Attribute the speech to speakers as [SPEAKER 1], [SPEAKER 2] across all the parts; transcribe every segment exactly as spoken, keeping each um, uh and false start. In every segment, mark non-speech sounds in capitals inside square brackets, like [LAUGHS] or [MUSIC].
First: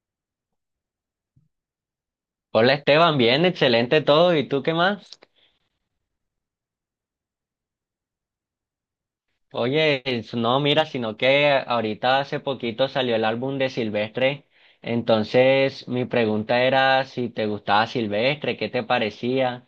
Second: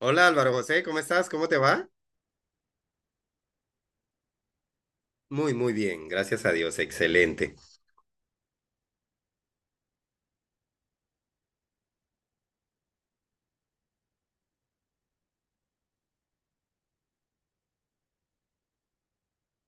[SPEAKER 1] Hola Álvaro José, ¿cómo estás? ¿Cómo te va?
[SPEAKER 2] Hola Esteban, bien, excelente todo. ¿Y tú qué más?
[SPEAKER 1] Muy, muy bien, gracias a Dios, excelente.
[SPEAKER 2] Oye, es- no, mira, sino que ahorita hace poquito salió el álbum de Silvestre. Entonces, mi pregunta era si te gustaba Silvestre, qué te parecía.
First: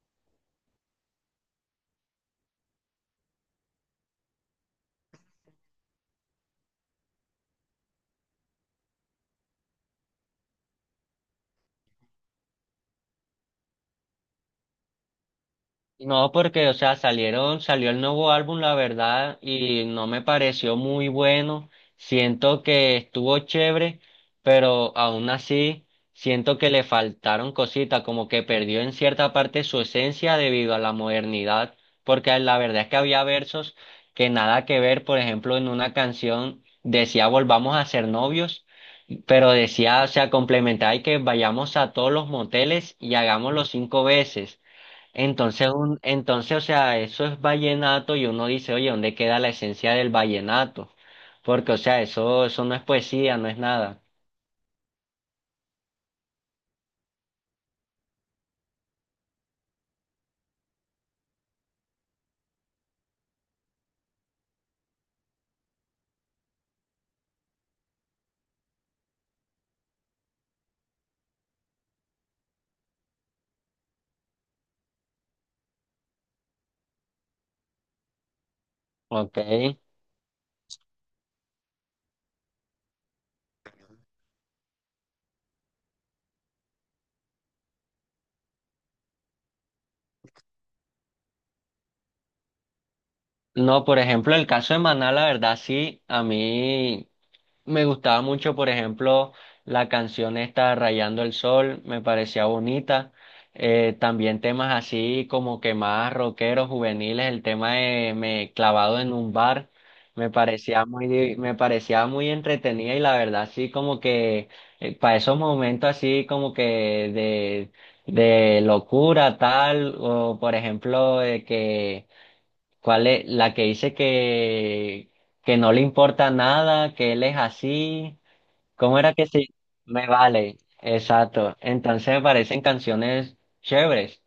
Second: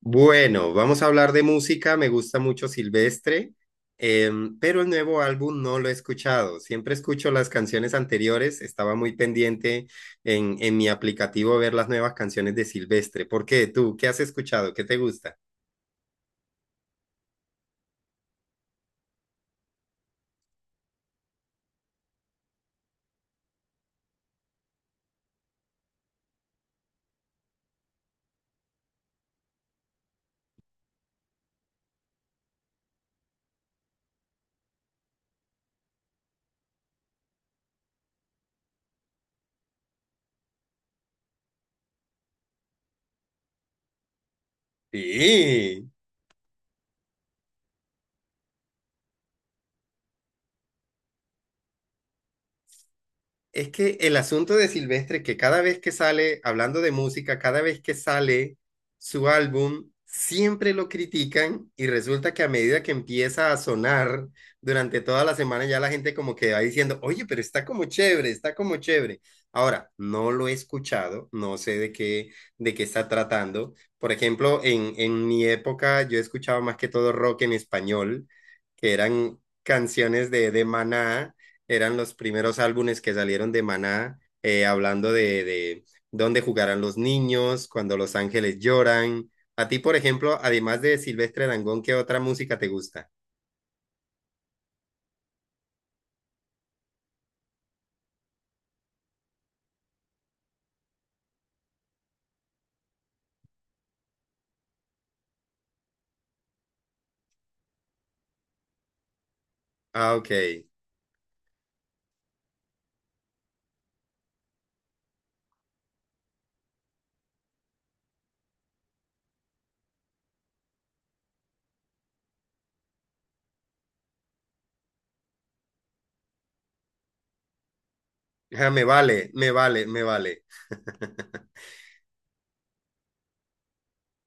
[SPEAKER 1] Bueno, vamos a hablar de música, me gusta mucho Silvestre, em, pero el nuevo álbum no lo he escuchado. Siempre escucho las canciones anteriores, estaba muy pendiente en, en mi aplicativo ver las nuevas canciones de Silvestre. ¿Por qué? ¿Tú qué has escuchado? ¿Qué te gusta?
[SPEAKER 2] No, porque, o sea, salieron, salió el nuevo álbum, la verdad, y no me pareció muy bueno. Siento que estuvo chévere, pero aún así siento que le faltaron cositas, como que perdió en cierta parte su esencia debido a la modernidad, porque la verdad es que había versos que nada que ver, por ejemplo, en una canción decía volvamos a ser novios. Pero decía, o sea, complementar y que vayamos a todos los moteles y hagámoslo cinco veces. Entonces,
[SPEAKER 1] Sí.
[SPEAKER 2] un, entonces, o sea, eso es vallenato y uno dice, oye, ¿dónde queda la esencia del vallenato? Porque, o sea, eso, eso no es poesía, no es
[SPEAKER 1] Es que
[SPEAKER 2] nada.
[SPEAKER 1] el asunto de Silvestre es que cada vez que sale, hablando de música, cada vez que sale su álbum, siempre lo critican y resulta que a medida que empieza a sonar durante toda la semana, ya la gente como que va diciendo, oye, pero está como chévere, está como chévere. Ahora, no lo he escuchado, no sé de qué, de qué está tratando. Por ejemplo, en, en mi época yo escuchaba más que todo rock en español, que
[SPEAKER 2] Ok.
[SPEAKER 1] eran canciones de, de Maná, eran los primeros álbumes que salieron de Maná, eh, hablando de, de dónde jugarán los niños, cuando los ángeles lloran. A ti, por ejemplo, además de Silvestre Dangond, ¿qué otra música te gusta?
[SPEAKER 2] No, por ejemplo, el caso de Maná, la verdad, sí, a mí. Me gustaba mucho, por ejemplo, la canción esta Rayando el Sol, me parecía bonita. Eh, también temas así como que más rockeros, juveniles, el tema de Me clavado en un bar,
[SPEAKER 1] Ah, ok.
[SPEAKER 2] me parecía muy, me parecía muy entretenida y la verdad sí como que para esos momentos así como que de, de locura tal, o por ejemplo de que ¿cuál es la que dice que, que no le importa nada, que él es así?
[SPEAKER 1] Ah, me
[SPEAKER 2] ¿Cómo era que
[SPEAKER 1] vale, me
[SPEAKER 2] sí?
[SPEAKER 1] vale, me
[SPEAKER 2] Me
[SPEAKER 1] vale.
[SPEAKER 2] vale,
[SPEAKER 1] [LAUGHS]
[SPEAKER 2] exacto. Entonces me parecen canciones chéveres.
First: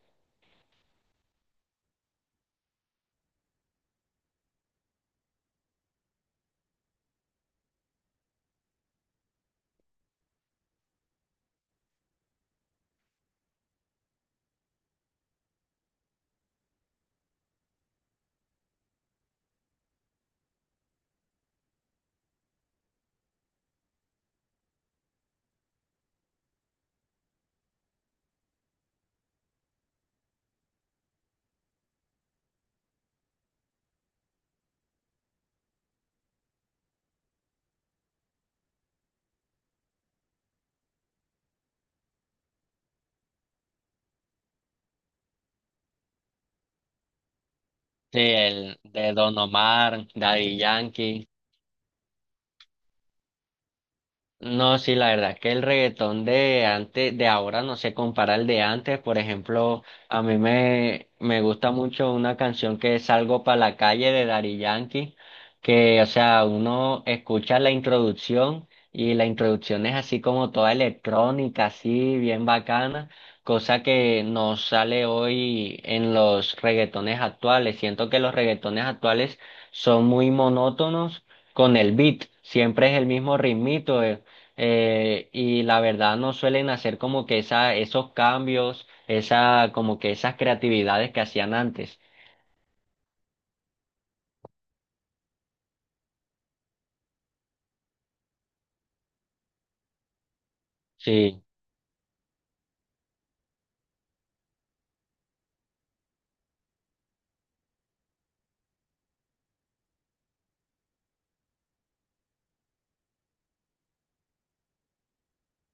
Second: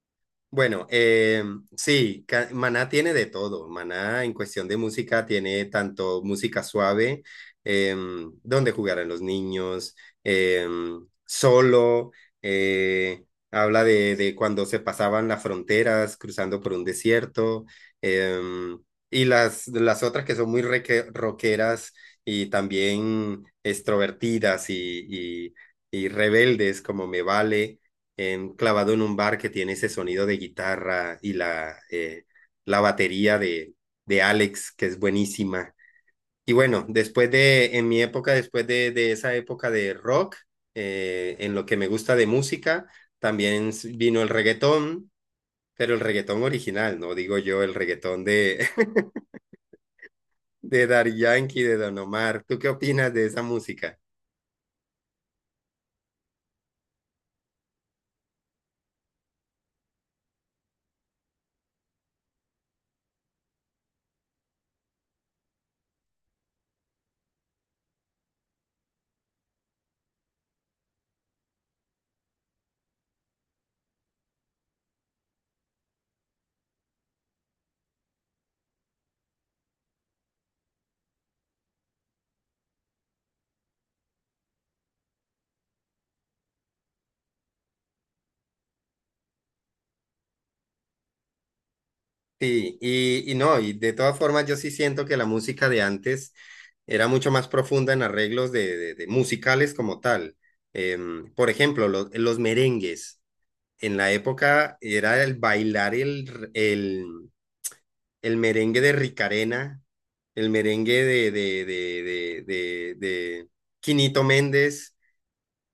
[SPEAKER 1] Bueno, eh, sí, ca- Maná tiene de todo. Maná en cuestión de música tiene tanto música suave, em, donde jugarán los niños, em, solo, eh, habla de, de cuando se pasaban las fronteras cruzando por un desierto, em, y las, las otras que son muy reque- rockeras y también extrovertidas y, y, y rebeldes como Me Vale enclavado en un bar que tiene ese sonido de guitarra y la, eh, la batería de, de Alex, que es buenísima. Y bueno, después de, en mi época, después de, de esa época de rock, eh, en lo que me gusta de música, también vino el reggaetón, pero el reggaetón original, no digo yo el
[SPEAKER 2] Sí,
[SPEAKER 1] reggaetón de,
[SPEAKER 2] el
[SPEAKER 1] [LAUGHS]
[SPEAKER 2] de Don Omar, Daddy
[SPEAKER 1] de Daddy
[SPEAKER 2] Yankee.
[SPEAKER 1] Yankee, de Don Omar. ¿Tú qué opinas de esa música?
[SPEAKER 2] No, sí, la verdad que el reggaetón de antes, de ahora no se compara al de antes. Por ejemplo, a mí me, me gusta mucho una canción que es Salgo para la calle de Daddy Yankee, que, o sea, uno escucha la introducción y la introducción es así como toda electrónica, así bien bacana, cosa que no sale hoy en los reggaetones actuales. Siento que los reggaetones actuales son muy monótonos con el beat. Siempre es el mismo ritmito. eh, eh, y la verdad no suelen hacer como que esa, esos cambios, esa, como que esas creatividades que hacían antes.
[SPEAKER 1] Sí, y, y no, y de todas formas yo sí siento que la música de antes era mucho más profunda en arreglos de, de- de musicales como tal. Em,
[SPEAKER 2] Sí,
[SPEAKER 1] por ejemplo, lo- los merengues. En la época era el bailar el, r- el, el merengue de Ricarena, el merengue de, de, de, de, de, de Quinito Méndez.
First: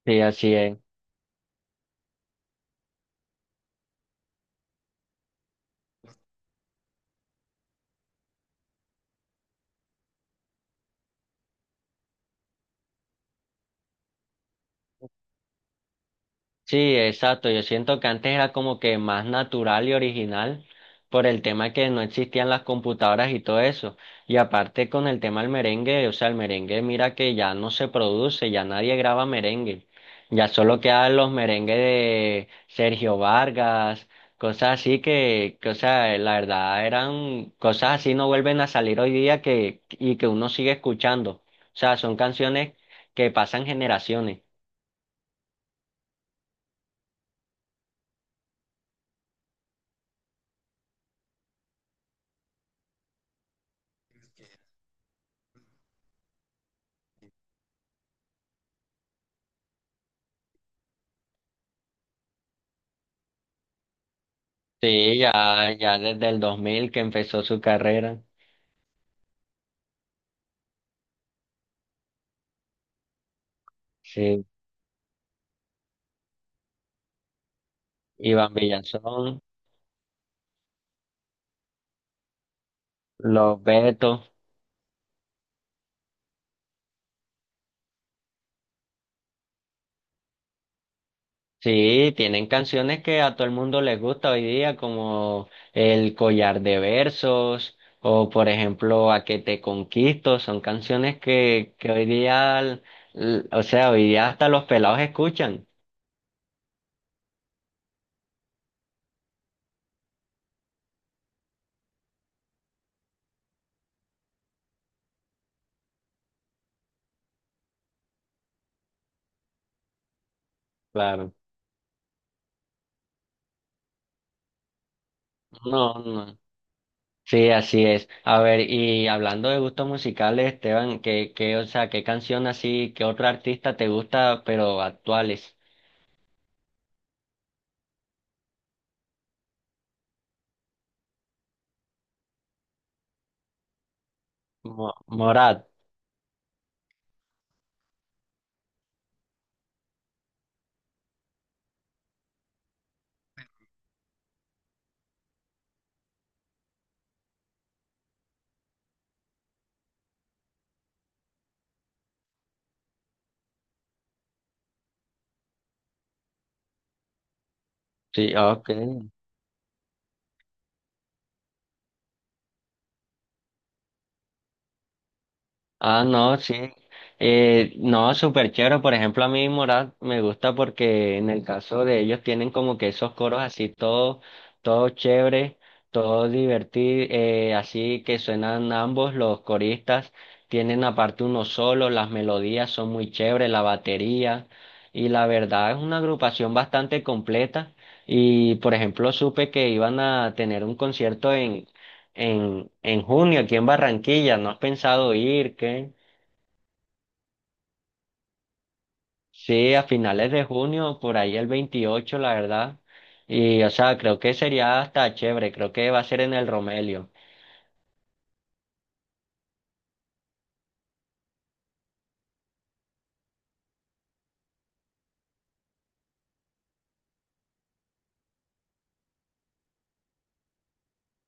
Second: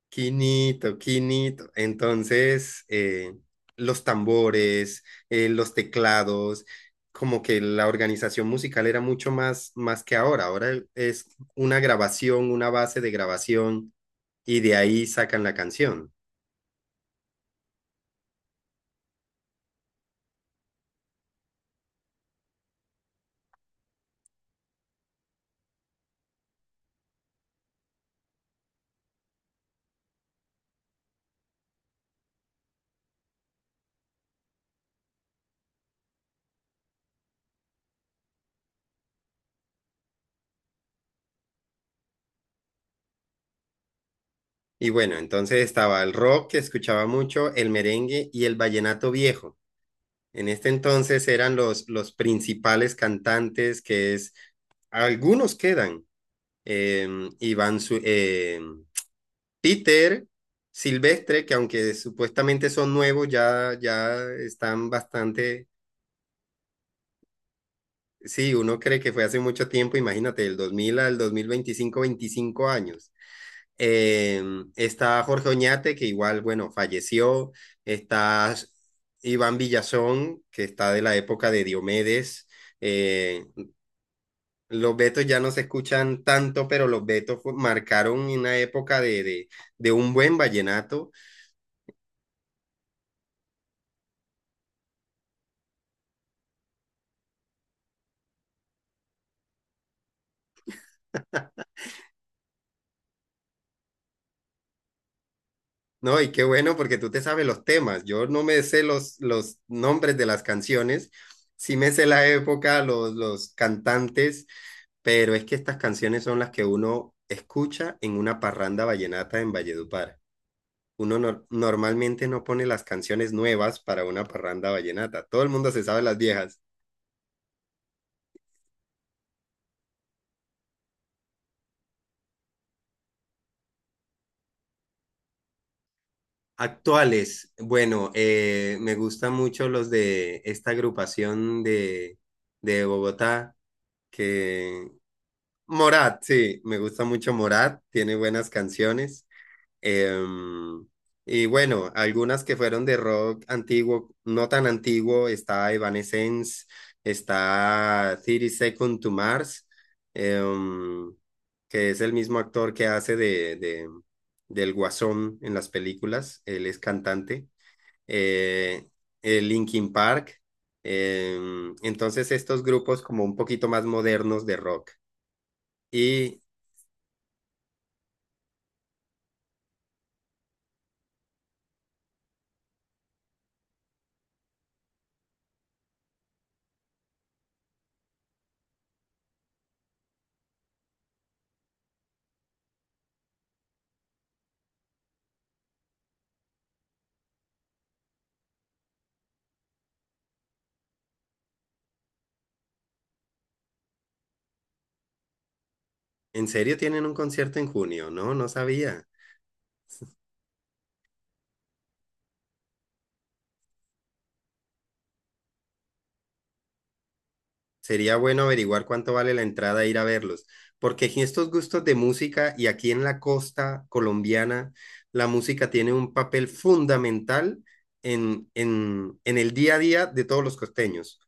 [SPEAKER 2] sí, así es.
[SPEAKER 1] Quinito, quinito. Entonces, eh, los tambores, eh, los teclados, como que la organización musical era mucho más, más que ahora. Ahora es una grabación, una base de grabación y de ahí sacan la canción.
[SPEAKER 2] Sí, exacto. Yo siento que antes era como que más natural y original por el tema que no existían las computadoras y todo eso. Y aparte con el tema del merengue, o sea, el merengue mira que ya no se produce, ya nadie graba merengue. Ya solo quedan los merengues de Sergio Vargas, cosas así que, que, o sea, la verdad eran cosas así no vuelven a salir hoy día que, y que uno sigue escuchando. O sea, son canciones que pasan generaciones.
[SPEAKER 1] Y bueno, entonces estaba el rock que escuchaba mucho, el merengue y el vallenato viejo. En este entonces eran los, los principales cantantes que es, algunos quedan, eh, Iván, Zu- eh, Títer, Silvestre, que aunque supuestamente son nuevos, ya, ya están
[SPEAKER 2] Sí, ya,
[SPEAKER 1] bastante,
[SPEAKER 2] ya desde el dos mil que empezó su carrera.
[SPEAKER 1] sí, uno cree que fue hace mucho tiempo, imagínate, del dos mil al dos mil veinticinco, veinticinco años. Eh,
[SPEAKER 2] Sí,
[SPEAKER 1] está Jorge Oñate, que igual, bueno, falleció.
[SPEAKER 2] Iván
[SPEAKER 1] Está
[SPEAKER 2] Villazón,
[SPEAKER 1] Iván Villazón, que está de la época de Diomedes. Eh,
[SPEAKER 2] los Betos.
[SPEAKER 1] los Betos ya no se escuchan tanto, pero los Betos fu- marcaron una época de, de, de un buen vallenato.
[SPEAKER 2] Sí, tienen canciones que a todo el mundo les gusta hoy día, como El Collar de Versos o, por ejemplo, A que te conquisto. Son canciones que, que hoy día, l- o sea, hoy día hasta los pelados escuchan.
[SPEAKER 1] No, y qué bueno porque tú te sabes los temas. Yo no me sé los, los nombres de las canciones, sí me sé la época, los, los cantantes, pero es que estas canciones son las que uno escucha en una parranda vallenata en Valledupar. Uno
[SPEAKER 2] Claro.
[SPEAKER 1] nor- normalmente no pone las canciones nuevas para una parranda vallenata. Todo el mundo se
[SPEAKER 2] No,
[SPEAKER 1] sabe las
[SPEAKER 2] no.
[SPEAKER 1] viejas.
[SPEAKER 2] Sí, así es. A ver, y hablando de gustos musicales, Esteban, ¿qué, qué, o sea, qué canción así, qué otro artista te gusta, pero actuales?
[SPEAKER 1] Actuales, bueno, eh, me gustan mucho los de esta agrupación de, de Bogotá que
[SPEAKER 2] Mo- Morat.
[SPEAKER 1] Morat, sí, me gusta mucho Morat, tiene buenas canciones. Em, y bueno, algunas que fueron de rock antiguo, no tan antiguo, está Evanescence, está treinta Seconds to Mars, em, que es el mismo actor que hace de, de- del Guasón en las películas, él es cantante.
[SPEAKER 2] Sí, ok.
[SPEAKER 1] Eh, eh, Linkin Park, em, entonces estos grupos como un poquito más modernos de rock.
[SPEAKER 2] Ah, no,
[SPEAKER 1] Y
[SPEAKER 2] sí. Eh, no, súper chévere. Por ejemplo, a mí Morat me gusta porque en el caso de ellos tienen como que esos coros así todo, todo chévere, todo divertido, eh, así que suenan ambos los coristas. Tienen aparte unos solos, las melodías son muy chéveres, la batería. Y la verdad es una agrupación bastante completa. Y por ejemplo, supe que iban a tener un concierto en, en junio aquí en Barranquilla. ¿No has pensado ir? ¿Qué?
[SPEAKER 1] ¿en serio tienen un concierto en junio? No, no sabía.
[SPEAKER 2] Sí, a finales de junio, por ahí el veintiocho la verdad. Y, o sea, creo que sería hasta chévere. Creo que va a ser en el Romelio.
[SPEAKER 1] Sería bueno averiguar cuánto vale la entrada e ir a verlos, porque aquí estos gustos de música y aquí en la costa colombiana, la música tiene un papel fundamental en, en, en el día a día de todos los costeños,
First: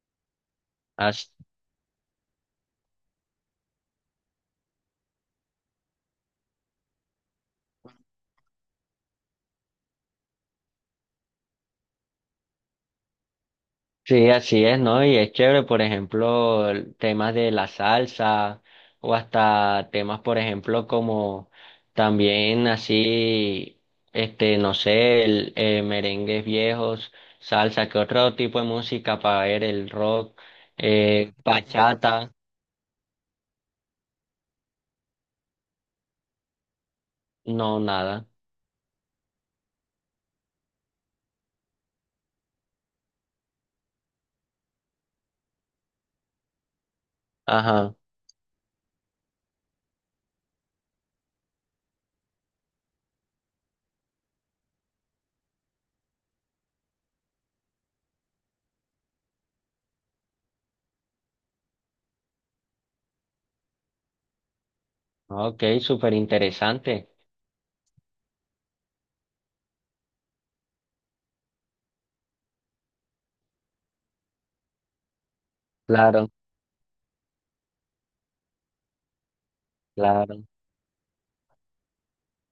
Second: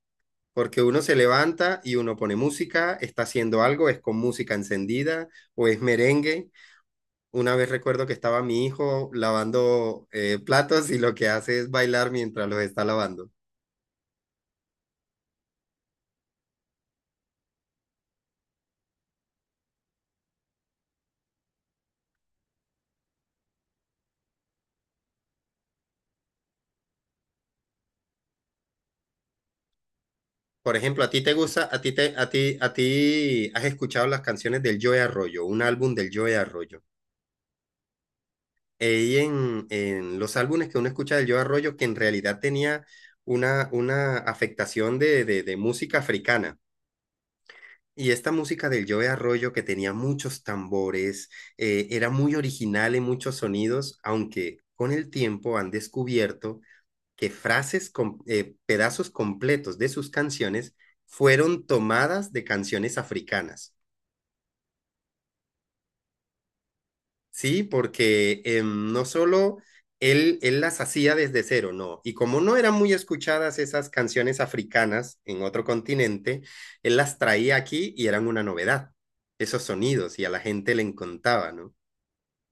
[SPEAKER 1] porque uno se levanta y uno pone música, está haciendo algo, es con música encendida o es merengue. Una vez recuerdo que estaba mi hijo lavando eh, platos y lo que hace es bailar mientras los está lavando.
[SPEAKER 2] Sí, así es, ¿no? Y es chévere, por ejemplo, el- temas de la salsa o hasta temas, por ejemplo, como también así, este, no sé, el, eh, merengues viejos, salsa, ¿qué otro tipo de música para ver? El rock,
[SPEAKER 1] Por ejemplo, a ti
[SPEAKER 2] eh,
[SPEAKER 1] te gusta, a ti te, a
[SPEAKER 2] bachata,
[SPEAKER 1] ti, a ti has escuchado las canciones del Joe Arroyo, un álbum del Joe Arroyo.
[SPEAKER 2] no, nada.
[SPEAKER 1] Y en, en los álbumes que uno escucha del Joe Arroyo, que en realidad tenía una, una afectación de, de, de música africana.
[SPEAKER 2] Ajá,
[SPEAKER 1] Y esta música del Joe Arroyo, que tenía muchos tambores, eh, era muy original en muchos sonidos, aunque con el tiempo han descubierto que frases, com- eh, pedazos completos de sus canciones fueron tomadas de canciones africanas,
[SPEAKER 2] ok, súper interesante.
[SPEAKER 1] ¿sí? Porque em, no solo él, él las hacía desde cero, no. Y como no eran muy escuchadas esas canciones africanas en otro
[SPEAKER 2] Claro,
[SPEAKER 1] continente, él las traía aquí y eran una novedad, esos sonidos, y a la
[SPEAKER 2] claro.
[SPEAKER 1] gente le encantaba, ¿no?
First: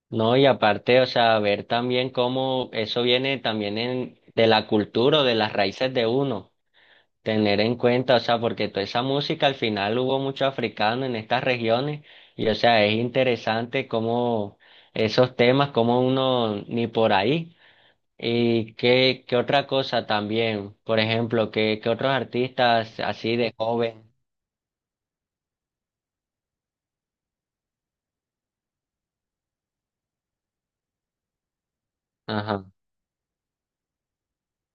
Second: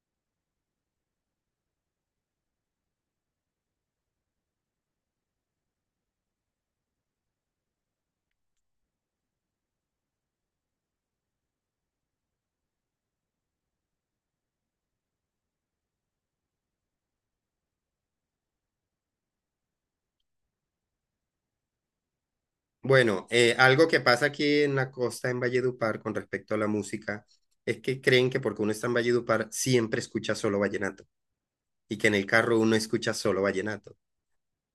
[SPEAKER 2] No, y aparte, o sea, ver también cómo eso viene también en, de la cultura o de las raíces de uno, tener en cuenta, o sea, porque toda esa música al final hubo mucho africano en estas regiones y, o sea, es interesante cómo esos temas, cómo uno ni por ahí. Y qué, qué otra cosa también, por ejemplo, que qué qué otros artistas
[SPEAKER 1] Bueno,
[SPEAKER 2] así de
[SPEAKER 1] eh, algo que
[SPEAKER 2] joven.
[SPEAKER 1] pasa aquí en la costa, en Valledupar, con respecto a la música, es que creen que porque uno está en Valledupar siempre escucha solo vallenato, y que en el carro
[SPEAKER 2] Ajá.
[SPEAKER 1] uno escucha solo vallenato.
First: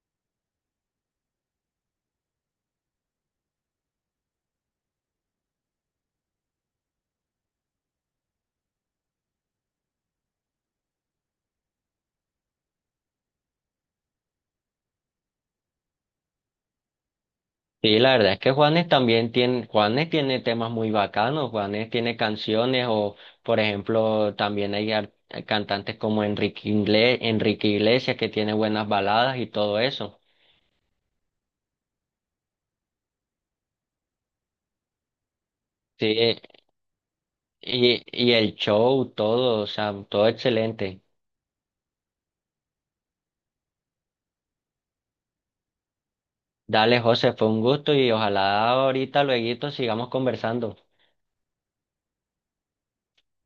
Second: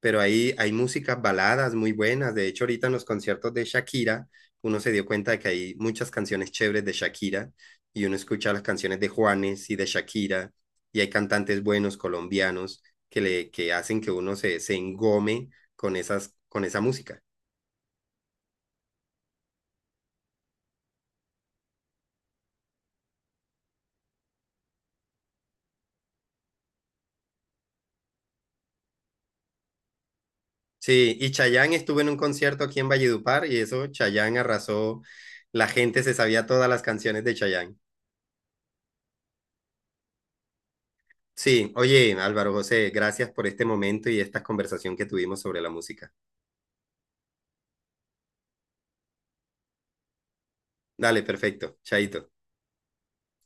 [SPEAKER 1] Pero ahí hay músicas baladas muy buenas. De hecho, ahorita en los conciertos de Shakira, uno se dio cuenta de que hay muchas canciones chéveres de Shakira y uno escucha las canciones de Juanes y de Shakira y hay cantantes buenos colombianos que, le, que hacen que uno se, se engome con, esas, con esa música.
[SPEAKER 2] Sí, la verdad es que Juanes también tiene, Juanes tiene temas muy bacanos, Juanes tiene canciones o, por ejemplo, también hay ar- cantantes como Enrique Ingle- Enrique Iglesias que tiene buenas baladas y todo eso.
[SPEAKER 1] Sí, y Chayanne estuvo en un concierto aquí en Valledupar y eso, Chayanne arrasó, la gente
[SPEAKER 2] Sí,
[SPEAKER 1] se
[SPEAKER 2] eh,
[SPEAKER 1] sabía todas las canciones de Chayanne.
[SPEAKER 2] y, y el show, todo, o sea, todo excelente.
[SPEAKER 1] Sí, oye, Álvaro José, gracias por este momento y esta conversación que tuvimos sobre la música.
[SPEAKER 2] Dale, José, fue un gusto y ojalá ahorita, luego sigamos conversando.
[SPEAKER 1] Dale, perfecto. Chaito.